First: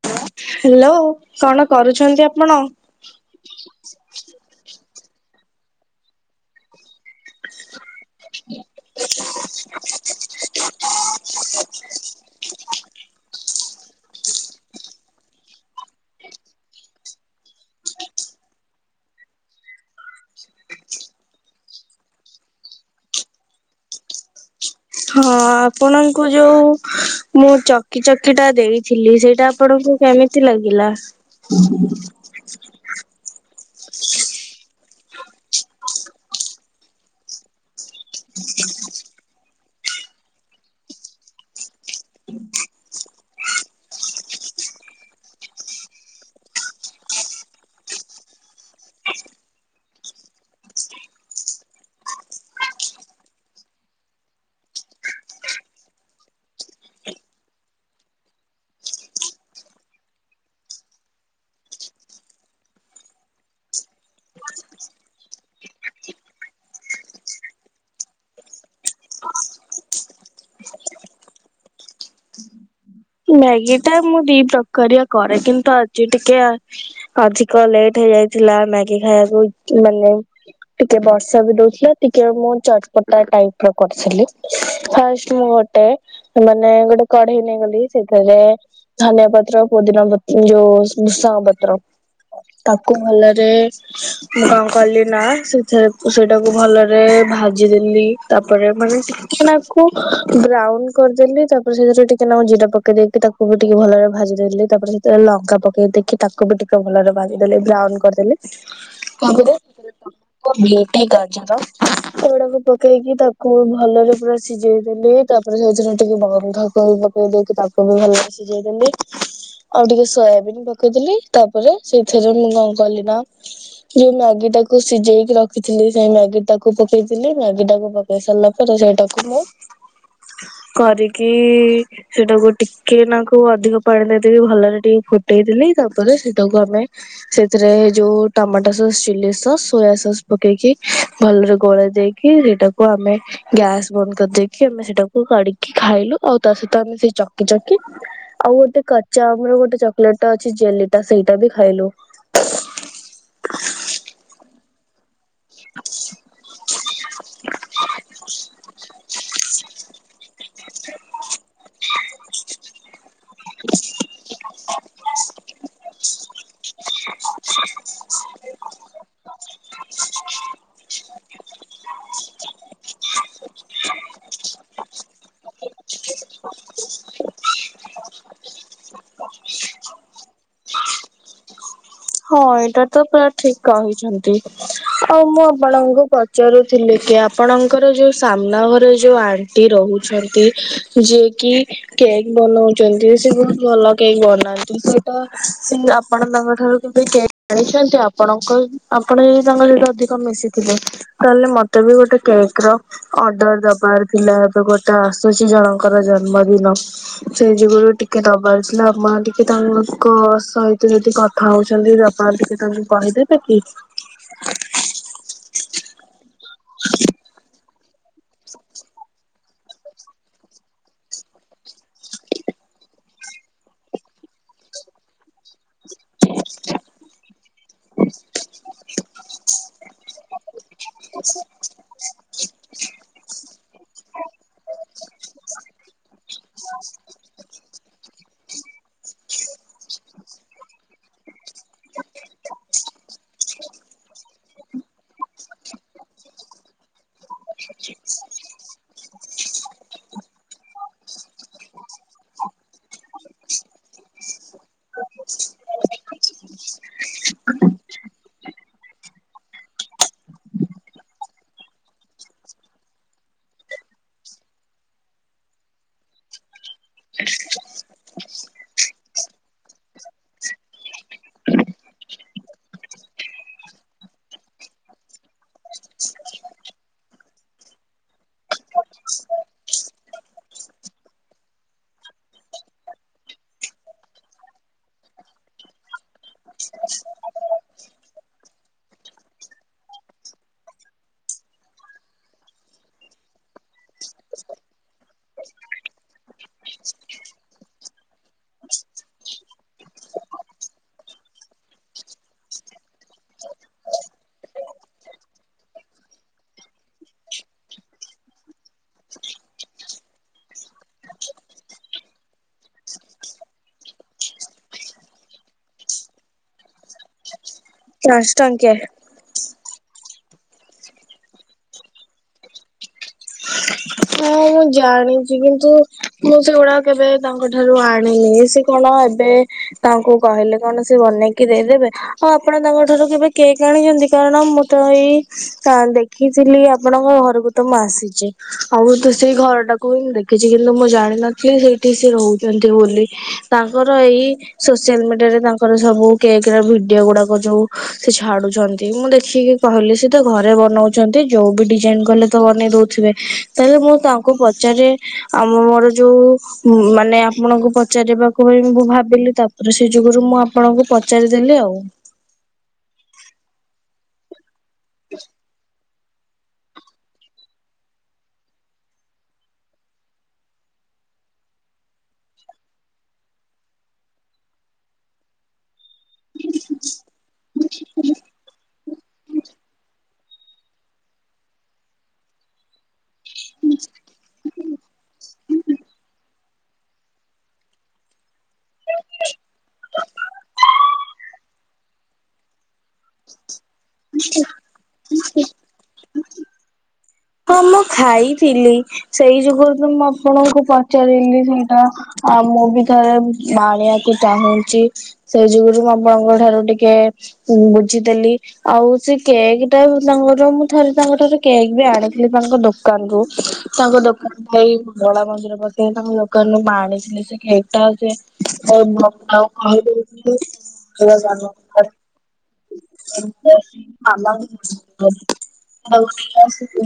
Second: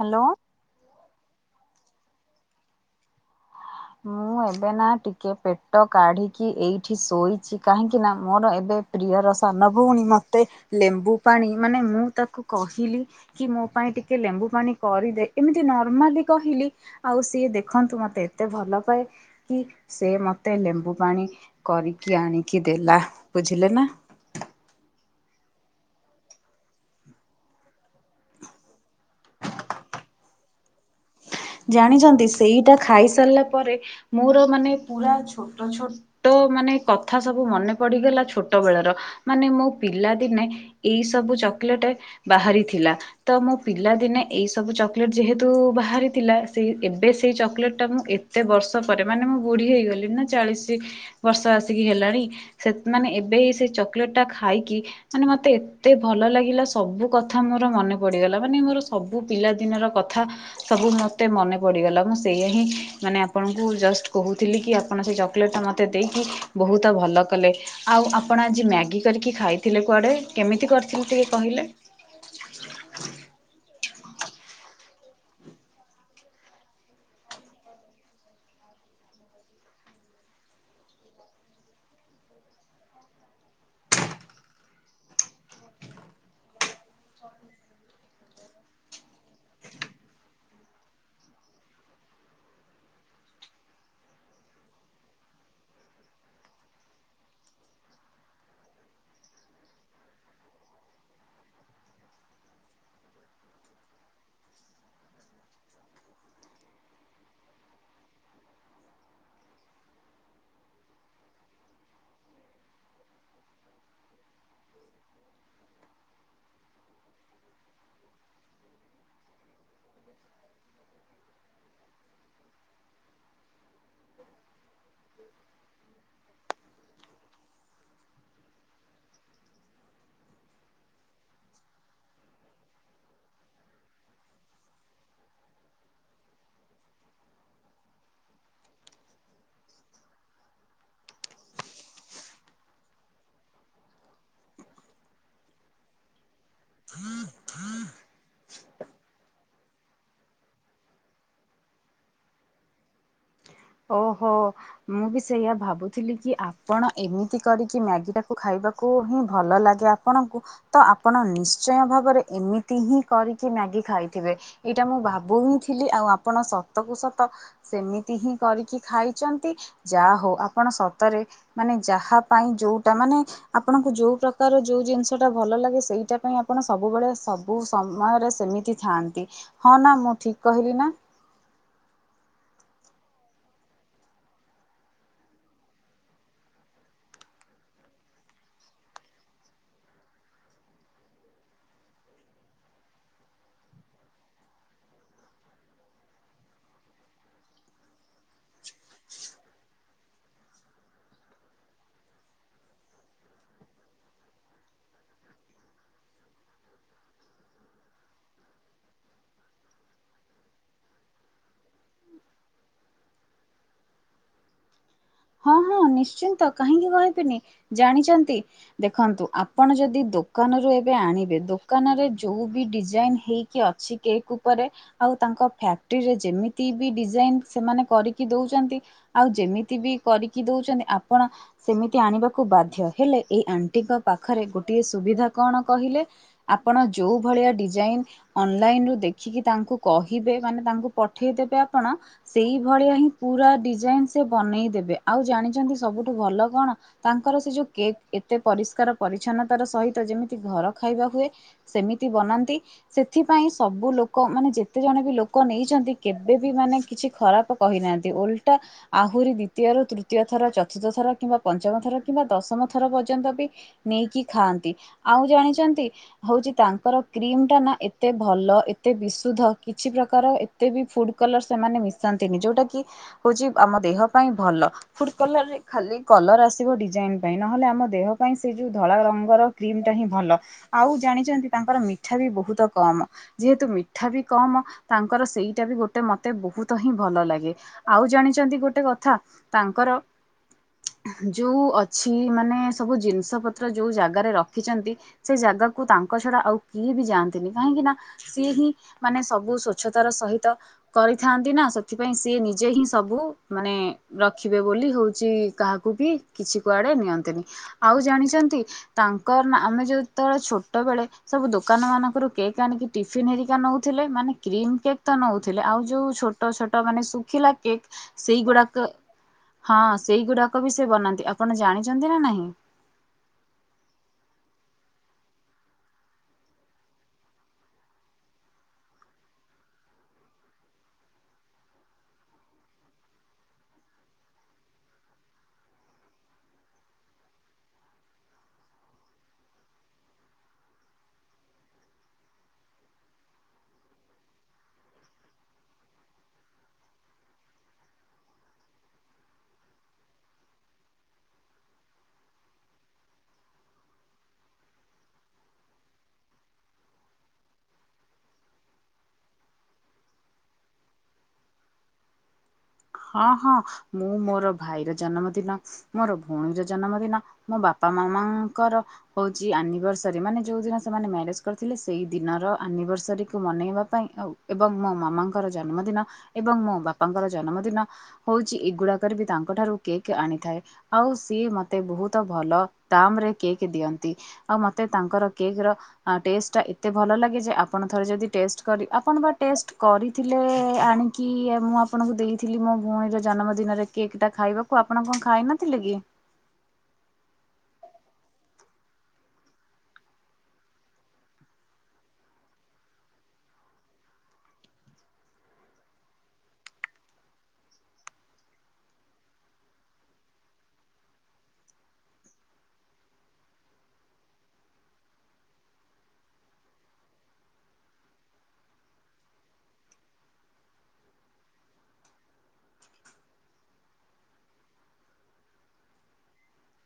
Hello hello କଣ କରୁଛନ୍ତି ଆପଣ? ମୁଁ ଏବେ ନା ଟିକେ ପେଟ କାଢିକି ଏଇ ଏଠି ଶୋଇଛି କାହିଁକି ନା ମୋର ଏବେ ପ୍ରିୟର ସାନ ଭଉଣୀ ମତେ ଲେମ୍ବୁ ପାଣି ମାନେ ମୁଁ ତାକୁ କହିଲି କି ମୋ ପାଇଁ ଟି କି ଲେମ୍ବୁ ପାଣି କରିଦେ ଏମିତି ନର୍ମାଲି କହିଲି ଆଉ ସିଏ ଦେଖନ୍ତୁ ମତେ ଏତେ ଭଲ ପାଏ କି ସେ ମତେ ଲେମ୍ବୁ ପାଣି କରିକି ଆଣିକି ଦେଲା। ବୁଝିଲେ ନା। ହଁ ଆପଣଙ୍କୁ ଯୋଉ ମୁଁ ଚକି ଚକି ଟା ଦେଇଥିଲି, ସେଇଟା ଆପଣଙ୍କୁ କେମିତି ଲାଗିଲା। ଜାଣିଚନ୍ତି, ସେଇଟା ଖାଇ ସାରିଲା ପରେ ମୋର ମାନେ ପୁରା ଛୋଟ ଛୋଟ ମାନେ କଥା ସବୁ ମନେ ପଡିଗଲା। ଛୋଟ ବେଳର। ମାନେ ମୋ ପିଲା ଦିନେ ଏଇ ସବୁ ଚକଲେଟେ ବାହାରିଥିଲା। ତ ମୋ ପିଲାଦିନେ ଏଇ ସବୁ ଚକଲେଟ୍ ଯେହେତୁ ବାହାରି ଥିଲା, ସେଇ ଏବେ ସେଇ ଚକଲେଟ୍ ଟା ମୁଁ ଏତେ ବର୍ଷ ପରେ, ମାନେ ମୁଁ ବୁଢୀ ହେଇଗଲିଣି ନା ଚାଳିଶି ବର୍ଷ ଆସିକି ହେଲାଣି, ସେ ମାନେ ଏବେ ସେ ଚକଲେଟ୍ ଟା ଖାଇକି ମାନେ ମତେ ଏତେ ଭଲ ଭଲ ଲାଗିଲା। ସବୁ କଥା ମୋର ମନେ ପଡ଼ିଗଲା। ମାନେ ମୋର ସବୁ ପିଲାଦିନର କଥା ସବୁ ମ ମୋତେ ମନେ ପଡ଼ିଗଲା। ମୁଁ ସେଇଆ ହିଁ ମାନେ ଆପଣଙ୍କୁ ଜଷ୍ଟ କହୁଥିଲି କି, ଆପଣ ସେ ଚକଲେଟ୍ ଟା ମୋତେ ଦେଇ ବହୁତ ଭଲ କଲେ। ଆଉ ଆପଣ ଆଜି ମ୍ୟାଗି କରିକି ଖାଇଥିଲେ କୁଆଡେ କେମିତି କରିଥିଲେ। ଟିକେ କହିଲେ। ହ [inaudible] ମ୍ୟାଗି ଟା ମୁଁ ଦି ପ୍ରକାରିଆ କରେ। କିନ୍ତୁ ଆଜି ଟିକେ ଅ ଅଧିକ ଲେଟ୍ ହେଇ ଯାଇଥିଲା ମ୍ୟାଗି ଖାଇବାକୁ ମାନେ ଟିକେ ବର୍ଷା ବି ଦଉଥିଲା। ଟିକେ ମୁଁ ଚଟପଟା ଟାଇପ ର କରିଥିଲି ଫାଷ୍ଟ ମୁ ଗୋଟାଏ ଭଲ ବଲ ଗୋଟେ କଢେଇ ନେଇଗଲି। ସେଥିରେ ଧନିଆ ପତ୍ର ପୋଦିନା ପତ୍ ଯୋଉ ଭୃଷାଙ୍ଗ ପତ୍ର। ତାକୁ ମୁଁ ଯେ ମୁଁ କଣ କଲିି ନା ସେଥିରେ ସେଇଟାକୁ ଭଲରେ। ଭାଜିଦେଲି, ତାପରେ ମାନେ ଟିକେନାକୁ ବ୍ରାଉନ କରିଦେଲି ତାପରେ ସେଥିରେ ଟିକେ ହଁ ଯୋଉ ଜଗ ପକେଇ ଦେଇକି ତାକୁ ବି ଟିକେ ଭଲରେ ଭାଜି ଦେଲି। ତାପରେ ସେଥିରେ ଲଙ୍କା ପକେଇ ଦେଇଖି ତାକୁ ବି ଟିକେ ଭଲରେ ଭାଜି ଦେଲି। ବ୍ରା ଅନ୍ କରିଦେଲି ତା ଘରେ ବିଟ୍ ଗାଜର [unintelligible] ପକେଇକି ତାକୁ ଭଲରେ ପୁରା ସିଜେଇ ଦେଲି। ତାପରେ ସେଇଥିରେ ଟିକେ ବ ବନ୍ଧା କୋବି ପକେଇ ଦେଇକି ତା କୋବି ଭଲଭାବେ ସିଜେଇ ଦେଲି। ଆଉ ଟିକେ ସୋୟାବିନ୍ ପକେଇଦେଲି। ତାପରେ ସେଇଥିରେ ମୁଁ କଣ କଲି ନା ଯୋଉ ମ୍ୟାଗି ତାକୁ ସିଜେଇକି ରଖିଥିଲି ସେଇ ମ୍ୟାଗି ଟାକୁ ପକେଇଥିଲି। ମ୍ୟାଗି ଟାକୁ ପକେଇ ସାରିଲା ପରେ ସେଇଟାକୁ ମୁଁ କରିକି ସେଇଟା ଗୋଟ୍ ଟିକେ ନାଁକୁ ଅଧିକ ପାଣି ଦେଇଦେଇକି ଭଲରେ ଟିକେ ଫୁଟେଇଦେଲି। ତାପରେ ସେଇଟାକୁ ଆମେ ସେଇଥିରେ ଯେ ଏ ଯୋଉ tomato sauce chilli sauce soya sauce ପକେଇକି ଭଲରେ ଗୋଳେଇ ଦେଇକି ରେ ସେଟାକୁ ଆମେ ଗ୍ୟାସ ବନ୍ଦ କରିଦେଇକି ଆମେ ସେଟାକୁ କାଢିକି ଖାଇଲୁ। ଆଉ ତା ସହିତ ଆମେ ସେଇ ଚକି ଚକି ଆଉ ଗୋଟେ କଚା ଆମର ଗୋଟେ ଚକଲେଟ ଟେ ଅଛି ଜେଲି ଟା ସେଇଟା ବି ଖାଇଲୁ। ଓହୋ ମୁଁ ବି ସେଇଆ ଭାବୁଥିଲି କି ଆପଣ ଏମିତି କରିକି ମ୍ୟାଗି ଟାକୁ ଖାଇବାକୁ ହିଁ ଭଲ ଲାଗେ ଆପଣଙ୍କୁ ତ ଆପଣ ନିଶ୍ଚୟ ଭାବରେ ଏମିତି ହିଁ କରିକି ମ୍ୟାଗି ଖାଇଥିବେ? ଏଇଟା ମୁଁ ଭାବୁ ହିଁ ଥିଲି ଆଉ ଆପଣ ସତ କୁ ସତ ସେମିତି ହିଁ କରିକି ଖାଇଚନ୍ତି। ଯା ହଉ ଆପଣ ସତରେ ମାନେ ଯାହା ପାଇଁ ଯୋଉଟା ମାନେ ଆପଣଙ୍କୁ ଯୋଉ ପ୍ରକାର ଯୋଉ ଜିନିଷ ଟା ଭଲ ଲାଗେ ସେଇଟା ପାଇଁ ଆପଣ ସବୁବେଳେ ସବୁ ସମୟରେ ଏମିତି ଥାନ୍ତି ହଁ, ନା ମୁଁ ଠିକ୍ କହିଲି ନା? ହଁ, ଏଇଟା ତ ପୁରା ଠିକ କହିଛନ୍ତି। ଆଉ ମୁଁ ଆପଣଙ୍କୁ ପଚାରୁଥିଲି? କି ଆପଣଙ୍କର ଯୋଉ ସାମ୍ନା ଘରେ ଯୋଉ ଆଣ୍ଟି ରହୁଛନ୍ତି ଯିଏ କି କେକ୍ ବନଉଚନ୍ତି। ସେ ବହୁତ ଭଲ କେକ୍ ବନାନ୍ତି। ସେଇଟା ସିଏ ଆପଣ ତାଙ୍କ ଠାରୁ କେକ୍ ଜାଣିଛନ୍ତି ଆପଣଙ୍କ ଆପଣ ହିଁ ତାଙ୍କ ସହିତ ଅଧିକ ମିଶିଥିବେ ତାହେଲେ ମତେ ମୁଁ ଗୋଟେ କେକ୍ ର ଅର୍ଡର ଦବାର ଥିଲା। ଏବେ ଗୋଟେ ଆସୁଛି ଜଣଙ୍କର ଜନ୍ମଦିନ। ସେ ଯୋଗରୁ ଟିକେ ଦବାରଥିଲା ଆ ମା ଟିକେ ତାଙ୍କକ ସହିତ ଯଦି କଥା ହଉ ଛନ୍ତି ଯୋଉ ଆପଣ ଟିକେ ତାଙ୍କୁ କହିଦେବେ କି? ହଁ, ହଁ ନିଶ୍ଚିନ୍ତ କାହିଁକି କହିବିନି ଜାଣିଚନ୍ତି ଦେଖନ୍ତୁ ଆପ୍ ଆପଣ ଯଦି ଦୋକାନରୁ ଏବେ ଆଣିବେ ଦୋକାନରେ ଯୋଉ ବି ଡିଜାଇନ ହେଇକି ଅଛି କେକ୍ ଉପରେ ରେ ଆଉ ତାଙ୍କ ଫ୍ୟା କ୍ଟିରେ ଯେମିତି ବି ଡିଜାଇନ ସେମାନେ କରିକି ଦଉଚନ୍ତି ଆଉ ଯେମିତି ବି କରିକି ଦଉଚନ୍ତି ଆପଣ ସେମିତି ଆଣିବାକୁ ବାଧ୍ୟ, ହେଲେ ଏଇ ଆଣ୍ଟିଙ୍କ ପାଖରେ ଗୋଟିଏ ସୁବିଧା କଣ କହି ହିଲେ ଆପଣ ଯୋଉ ଭଳିଆ ଡିଜାଇନ୍ ଅନଲାଇନରୁ ଦେଖିକି ତାଙ୍କୁ କହିବେ ମାନେ ତାଙ୍କୁ ପଠେଇଦେବେ ଆପଣ ସେଇଭଳିଆ ହିଁ ପୁ ପୁରା ଡିଜାଇନ ସେ ବନେଇ ଦେବେ। ଆଉ ଜାଣିଚନ୍ତି ସବୁଠୁ ଭଲ କଣ ତାଙ୍କର ସେ ଯୋଉ କେକ୍ ଏତେ ପରିଷ୍କାର ପରିଛନ୍ନତା ର ସହିତ ଯେମିତି ଘର ଖାଇବା ହୁଏ ସେମିତି ବନାନ୍ତି ସେଥିପାଇଁ ସବୁ ଲୋ ଲୋକ ମାନେ ଯେତେ ଜଣେ ବି ଲୋକ ନେଇଚନ୍ତି କେବେ ବି ମାନେ କିଛି ଖରାପ କହିନାହାନ୍ତି। ଓଲ- ଟା ଆହୁରି ଦ୍ୱିତୀୟରୁ ତୃତୀୟ ଥର, ଚତୁର୍ଥ ଥର କିମ୍ବା ପଞ୍ଚମ ଥର କିମ୍ବା ଦଶମ ଥର ପର୍ଯ୍ୟନ୍ତ ବି ନେଇକି ଖାଆନ୍ତି। ଆଉ ଜାଣିଚନ୍ତି ହଉଚି ତାଙ୍କର କ୍ରିମ ଟା ନା ଏତେ ଭଲ ଏତେ ବିଶୁଦ୍ଧ କିଛି ପ୍ରକର ଏତେ ବି ଫୁଡ୍ କଲର ସେମାନେ ମିଶାନ୍ତିନି ଯୋଉଟା କି ହଉଚି ଆମ ଦେହ ପାଇଁ ଭଲ। ଫୁଡ୍ କଲରରେ ଖାଲି କଲର ଆସିବ ଡିଜାଇନ ପାଇଁ ନହେଲେ ଆମ ଦେହ ପାଇଁ ସେ ଯୋଉ ଧଳା ରଙ୍ଗର କ୍ରିମଟା ସେଇଟା ହିଁ ଭଲ ଆଉ ଜାଣିଚନ୍ତି ତାଙ୍କର ମିଠା ବି ବହୁତ କମ। ଯେହେତୁ ମିଠା ବି କମ ତାଙ୍କର ସେଇଟା ବି ଗୋଟେ ମତେ ବହୁତ ହିଁ ଭଲ ଲାଗେ ଆଉ ଜାଣିଚନ୍ତି ଗୋଟେ କଥା? ତାଙ୍କର ଯୋଉ ଅଛି ମାନେ ସବୁ ଜିନିଷ ପତ୍ର ଯୋଉ ଜାଗାରେ ରଖିଚନ୍ତି ସେଇ ଜାଗା ତାକୁ ତାଙ୍କ ଛଡା ଆଉ କିଏ ବି ଯାଆନ୍ତିନି କାହିଁକି ନା ସିଏ ହିଁ ମାନେ ସବୁ ସ୍ୱଚ୍ଛତାର ସହିତ କରିଥାନ୍ତି ନା, ସେଥିପାଇଁ ସିଏ ନିଜେ ହିଁ ସବୁ ମାନେ ରଖିବେ ବୋଲି ହଉଛଚି କାହାକୁ ବି କିଛି କୁଆଡେ ନିଅନ୍ତିନି ଆଉ ଜାଣିଚନ୍ତି ତା ଙ୍କର ନା ଆମେ ଯେତେବେଳେ ଛୋଟ ବେଳେ ସବୁ ଦୋକାନ ମାନଙ୍କରୁ କେକ୍ ଆଣିକି ଟିଫିିନ ହେରିକା ନଉଥିଲେ ମାନେ କ୍ରିମ କେକ୍ ତ ନଉଥିଲେ ଆଉ ଯୋଉ ଛୋଟ ଛୋଟ ମାନେ ଶୁଖିଲା କେକ୍ ଚାରିଶ ଟଙ୍କିଆ ସେଇଗୁଡାକ ହଁ, ସେଇଗୁଡାକ ବି ସେ ବନାନ୍ତି ଆପଣ ଜାଣିଚନ୍ତି ନା ନାହିଁ? ଓ। ହଁ, ମୁଁ ଜାଣିଚି କିନ୍ତୁ ମୁଁ ସେଗୁଡା କେବେ ତାଙ୍କ ଠାରୁ ଆଣିନି ସେ କଣ ଏବେ ତାଙ୍କୁ କହିଲେ କଣ ସେ ବନେଇକି ଦେଇଦେବେ, ଆଉ ଆପଣ ତାଙ୍କ ଠାରୁ କେବେ କେକ୍ ଆଣିଛନ୍ତି? କାରଣ ମୁଁ ତ ଏଇ କା ଦେଖିଥିଲି ଆପଣଙ୍କ ଘରକୁ ତ ମୁଁ ଆସିଚି। ଆଉ ସେଇ ଘରଟାକୁ ବି ମୁଁ ଦେଖିଚି କିନ୍ତୁ ମୁଁ ଜାଣିିନଥିଲି ସେଇଠି ସେ ରହୁଚନ୍ତି ବୋଲି ତାଙ୍କର ଏଇ ଇ ସୋସିଆଲ ମିଡିଆରେ ତାଙ୍କର ସବୁ କେକ୍ ରା ଭିଡିଓ ଗୁଡାକ ଯୋଉ ସେ ଛାଡୁଚନ୍ତି ମୁଁ ଦେ ଦେଖିକି କହିଲି ସେ ତ ଘରେ ବନଉଚନ୍ତି ଯୋଉ ବି ଡିଜାଇନ କଲେ ତ ବନେଇ ଦଉଥିବେ। ତେବେ ମୁଁ ତାଙ୍କୁ ପଚାରେ ଆମର ଯୋଉ ମାନେ ଆପଣଙ୍କୁ ପଚାରିବାକୁ ବି ମୁଁ ଭାବ ଭାବିଲି ତାପରେ ସେ ଯୁଗରୁ ମୁଁ ଆପଣଙ୍କୁ ପଚାରିଦେଲି ଆଉ। ଓଁ ହଁ ମୁଁ ମୋର ଭାଇର ଜନ୍ମଦିନ ମୋର ଭଉଣୀର ଜନ୍ମଦିନ, ମୋ ବାପା ମାମାଙ୍କର ହଉଚି ଆନିଭର୍ସରୀ ମାନେ ଯୋଉ ଦିନ ମାନେ ମ୍ୟାରେଜ କରିଥିଲେ ସେଇ ଦିନର ଆନିଭର୍ସରୀକୁ ମନେଇବା ପାଇଁ ଆ ଏବଂ ମୋ ମାମାଙ୍କର ଜନ୍ମଦିନ ଏବଂ ମୋ ବାପାଙ୍କର ଜନ୍ମଦିନ ହଉଚି ଏଗୁଡାକ କରିବି ତାଙ୍କ ଠାରୁ କେକ୍ ଆଣିଥାଏ ଆଉ ସିଏ ମତେ ବହୁତ ଭଲ ଦାମ ରେ କେକ୍ ଦିଅନ୍ତି ଆଉ ମତେ ତାଙ୍କର କେକ୍ ର ଆ ଟେଷ୍ଟ ଟା ଏତେ ଭଲ ଲାଗେ ଯେ ଆପଣ ଥରେ ଯଦି ଟେଷ୍ଟ କରି ଆପଣ ବା ଟେଷ୍ଟ କରିଥିଲେ ଆଣିକି? ମୁଁ ଆପଣଙ୍କୁ ଦେଇ ଥିଲି ମୋ ଭଉଣୀର ଜନ୍ମ ଦିନରେ କେକ୍ ଟା ଖାଇବାକୁ ଆପଣ କଣ ଖାଇ ନଥିଲେ କି? ହଁ ମୁ ଖାଇଥିଲି ସେଇ ଯୁଗରୁ ତ ମୁଁ ଆପଣଙ୍କୁ ପଚାରିଲି ସେଇଟା ଆ ମ ମୁଁ ବି ଥରେ ବାଣିବାକୁ ଚାହୁଁଚି ସେ ଯୁଗରୁ ମୁଁ ଆପଣଙ୍କ ଠାରୁ ଟିକେ ଉ ବୁଝିଦେଲି ଆଉ ସେ କେକ୍ ଟା ତାଙ୍କର ମୁଁ ଥରେ ତାଙ୍କ ଠାରୁ କେକ୍ ବି ଆଣି ଥିଲି ତାଙ୍କ ଦୋକାନରୁୁ ତାଙ୍କ ଦୋକାନ ଭାଇ ଧଳା ମନ୍ଦିର ବସେଇ ତାଙ୍କ ଦୋକାନରୁୁ ପାଣି ଏଟା ସେ କେକ ଟା ସେ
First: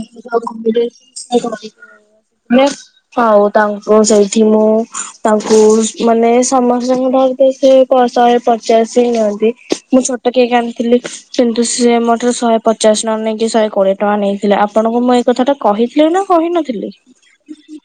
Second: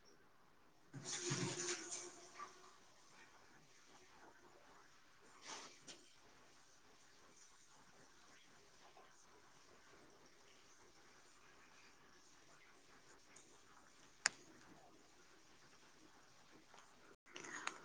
ଏ [unintelligible] [unintelligible] [unintelligible] ମଳେ ହଉ ତାଙ୍କୁ ସେଇଠି ମୁଁ ତାଙ୍କୁ ମାନେ ସମସ୍ତଙ୍କୁ ଧର ସେ ପ ଶହେ ପଚାଶ ହେଇ ନିଅନ୍ତି ମୁଁ ଛୋଟ କେକ୍ ଆଣିଥିଲି କିନ୍ତୁ ସେ ମୋଠୁ ଶହେ ପଚାଶ ନ ନେଇକି ଶହେ କୋଡିଏ ଟଙ୍କା ନେଇଥିଲେ ଆପଣଙ୍କୁ ମୁଁ ଏଇ କଥା ଟା କହିଥିଲି ନା କହିନଥିଲି?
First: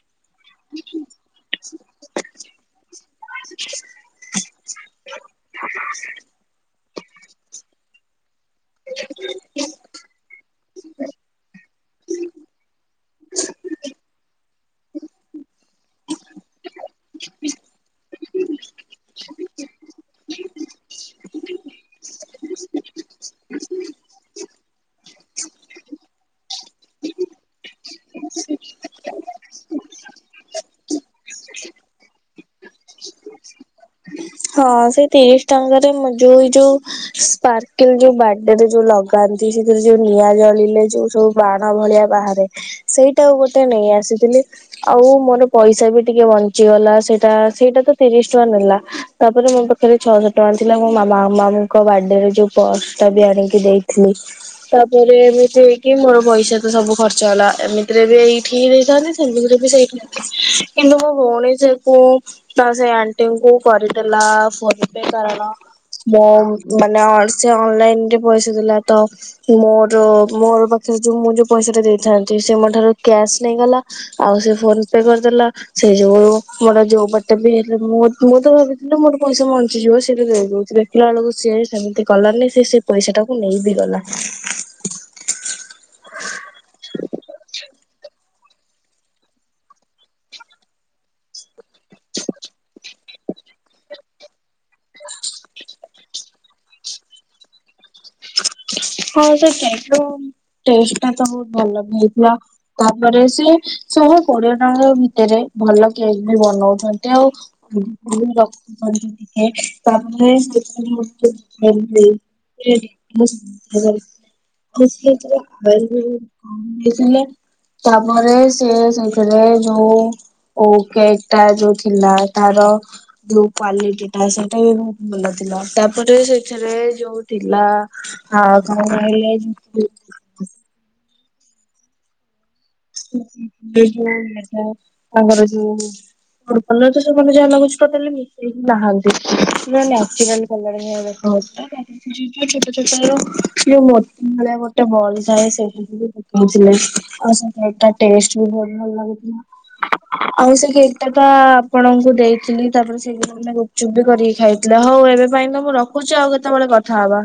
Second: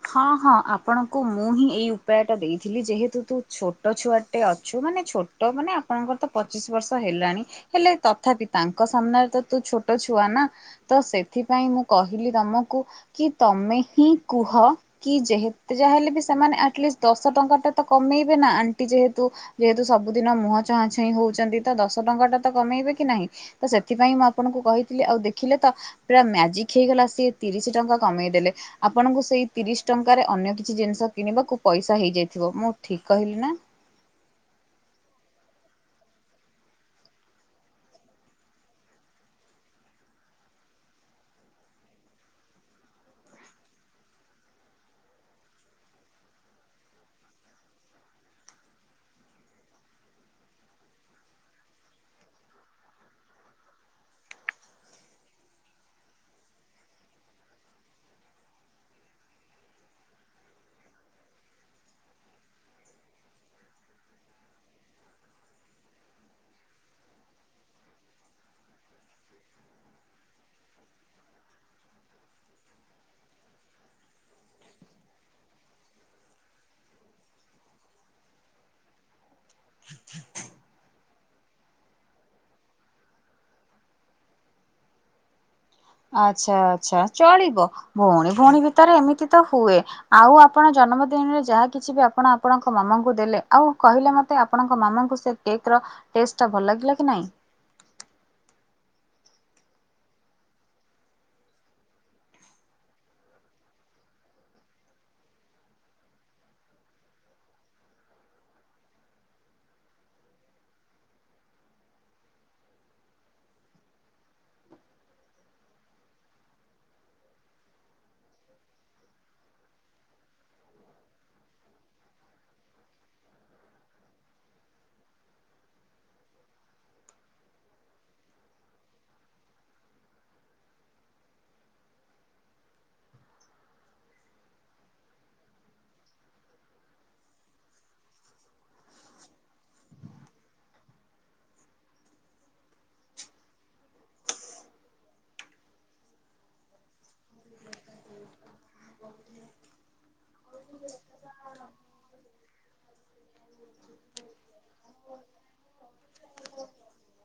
ହଁ ହଁ ଆପଣଙ୍କୁ ମୁଁ ହିଁ ଏଇ ଉପାୟ ଟା ଦେଇଥିଲି ଯେହେତୁ କିୁ ତୁ ଛୋଟ ଛୁଆଟେ ଅଛୁ ମାନେ ଛୋଟ ମାନେ ଆପଣଙ୍କର ତ ପଚିଶ ବର୍ଷ ହେଲାଣି ହେଲେ ତଥାପି ତାଙ୍କ ସାମ୍ନାରେ ତ ତୁ ଛୋଟ ଛୁଆ ନା? ତ ସେଥିପାଇଁ ମୁଁ କହିଲି ତମକୁ କି ତମେ ହିଁ କୁହ କି ଯେହେତେ ଯାହା ହେଲେ ବି ସେମାନେ ଆଟଲିଷ୍ଟ ଦଶ ଟଙ୍କା ଟା ତ କମେଇବେ ନା ଆଣ୍ଟି ଯେହେତୁ ଯେହେତୁ ସବୁ ଦିନ ମୁହ ଚାଁହା ଚାହିଁ ହଉଚନ୍ତି ତ ଦଶ ଟଙ୍କା ଟା ତ କମେଇବେ କି ନାହିଁ ତ ସେଥିପାଇଁ ମୁଁ ଆପଣଙ୍କୁ କହି ଆଉ ଦେଖିଲେ ତ ପୁରା ମାଜିକ ହେଇଗଲା ସିଏ ତିରିଶ ଟଙ୍କା କମେଇଦେଲେ ଆପଣଙ୍କୁ ସେଇ ତିରିଶ ଟଙ୍କାରେ ଅନ୍ୟ କିଛି ଜିନିଷ କିଣିବାକୁ ପଇସା ହେଇଯାଇଥିବ ମୁଁ ଠିକ କହିଲି ନା? ହଁ ସେଇ ତିରିଶ ଟଙ୍କାରେ ମୁ ଯୋଉ ଇ ଯୋଉ ସ୍ପାର୍କଲ ଯୋଉ ବାଡରେ ଯୋଉ ଲଗା ତି ସେଥିରେ ଯୋଉ ନିଆଁ ଜଳିଲେ ଯୋଉ ସବୁ ବାଣ ଭଳିଆ ବାହାରେ ସେଇଟା ଆଉ ଗୋଟେ ନେଇ ଆସିଥିଲେ ଲେ, ଆଉ ମୋର ପଇସା ବି ଟିକେ ବଞ୍ଚିଗଲା ସେଇଟା ସେଇଟା ତ ତିରିଶ ଟଙ୍କା ନେଲା। ତାପରେ ମୋ ପାଖରେ ଛଅଶହ ଟଙ୍କା ଥିଲା ମୋ ମ ମାମାଙ୍କ ବାର୍ଥଡେରେ ଯୋଉ ପର୍ସ ଟା ବି ଆଣିକି ଦେଇଥିଲି। ତାପରେ ଏମିତି ହେଇକି ମୋର ପଇସା ତ ସବୁ ଖର୍ଚ୍ଚ ହେଲା ଏମିତିରେ ବି ଏଇଠି ଦେଇଥାନ୍ତି। ସେ ବି ସେଇ କିନ୍ତୁ ମୋ ଭଉଣୀ ସେ କୁ ନା ସେ ଆଣ୍ଟି କ କରି ଲା ଫନପେ କାରଣ ମୋ ମାନେ ସେ ଅନଲାଇନ ରେ ପଇସା ଦେଲା ତ ମୋର ମୋର ପାଖରେ ସେ ଯଉ ମୁଁ ଯୋଉ ପଇସା ଟା ଦେଇଥାନ୍ତି ସେ ମୋ ଠାରୁ କ୍ୟାସ୍ ନେଇଗଲା ଆଉ ସେ ଫୋନ ପେ କରିଦେଲା। ସେ ଯୋଉ ମୋର ଯୋଉ ବାଟେ ବି ହେଲେ ମୁଁ ମୁଁ ତ ଭାବି ସେନ୍ତୁ ମୋର ପଇସା ବଞ୍ଚିଯିବ ସେଇଟା ଦେଇ ଦଉଥିବେ, ଦେଖିଲା ବେଳକୁ ସିଏ ସେମିତି କଲାନି ସେ ସେ ପଇସାଟାକୁ ନେଇି ବି ହେଲା। ଆଚ୍ଛା ଆଚ୍ଛା ଚଳିବ ଭଉଣୀ। ଭଉଣୀ ଭିତରେ ଏମିତି ତ ହୁଏ ଆଉ ଆପଣ ଜନ୍ମଦିନରେ ଯାହା କିଛି ବି ଆପଣ ଆପଣଙ୍କ ମାମାଙ୍କୁ ଦେଲେ ଆଉ କହିଲେ ମତେ ଆପଣଙ୍କ ମାମାଙ୍କୁ ସେ କେକ ର ଟେଷ୍ଟ ଟା ଭଲ ଲାଗିଲା କି ନାଇଁ? [inaudible] ହଁ ସେ କେକ ର ଟଷ୍ଟ ଟା ତ ବହୁତ ଭଲ ବି ହେଇଥିଲା ତାପରେ ସେ ସ ଆ କୋଡିଏ ଟଙ୍କ ଭିତରେ ଭଲ କେକ୍ ବି ବନଉଚନ୍ତି ଆଉ ରଖୁଛନ୍ତି। ତାପରେ [unintelligible] [unintelligible] ତାପରେ ସେ ସେଥିରେ ଯୋଉ କେକ୍ ଟା ଯୋଉ ଥିଲା ତାର ଯଉ କ୍ଵାଲିଟି ଟା ସେଇଟା ବି ବହୁତ ଭଲ ଥିଲା ତାପରେ ସେଠାରେ ଯୋଉ ଥିଲା ହଁ କଣ କହିଲେ ଯଉ [unintelligible] ତାଙ୍କର ଯୋଉ ଗୋର୍ବଲରେ ତ ସେମାନେ ଯାହା ଲଗଉଚନ୍ତିକ ତା ଟୋଟାଲୀ ମିଶେଇକି ନାହାନ୍ତି, ପୁରା ନେଚୁରାଲ କଲର୍ ଭଳିଆ ହିଁ ଦେଖା ହଉଥିଲା ଯୋଉ ଛୋଟ ଛୋଟ ତାର ଯୋଉ ମୋତି ଭଳିଆ ଗୋଟେ ବଲ ଥାଏ ସେଇଠୀ ଲ ଥିଲେ ଆଉ ସେ କେକ୍ ଟା ଟେଷ୍ଟ ବି ବହୁତ ଭଲ ଲାଗୁଥିଲା। ଆଉ ସେ କେକ୍ ଟା ତ ଆପଣଙ୍କୁ ଦେଇଥିଲି, ତାପରେ ସେଇଦିନ ମାନେ ଗୁପ୍ ଚୁପ୍ ବି କରିକି ଖାଇଥିଲି। ହଉ ଏବେ ପାଇଁ ତ ମୁଁ ରଖୁଚି ଆଉ କେତେବେଳେ କଥା ହବା।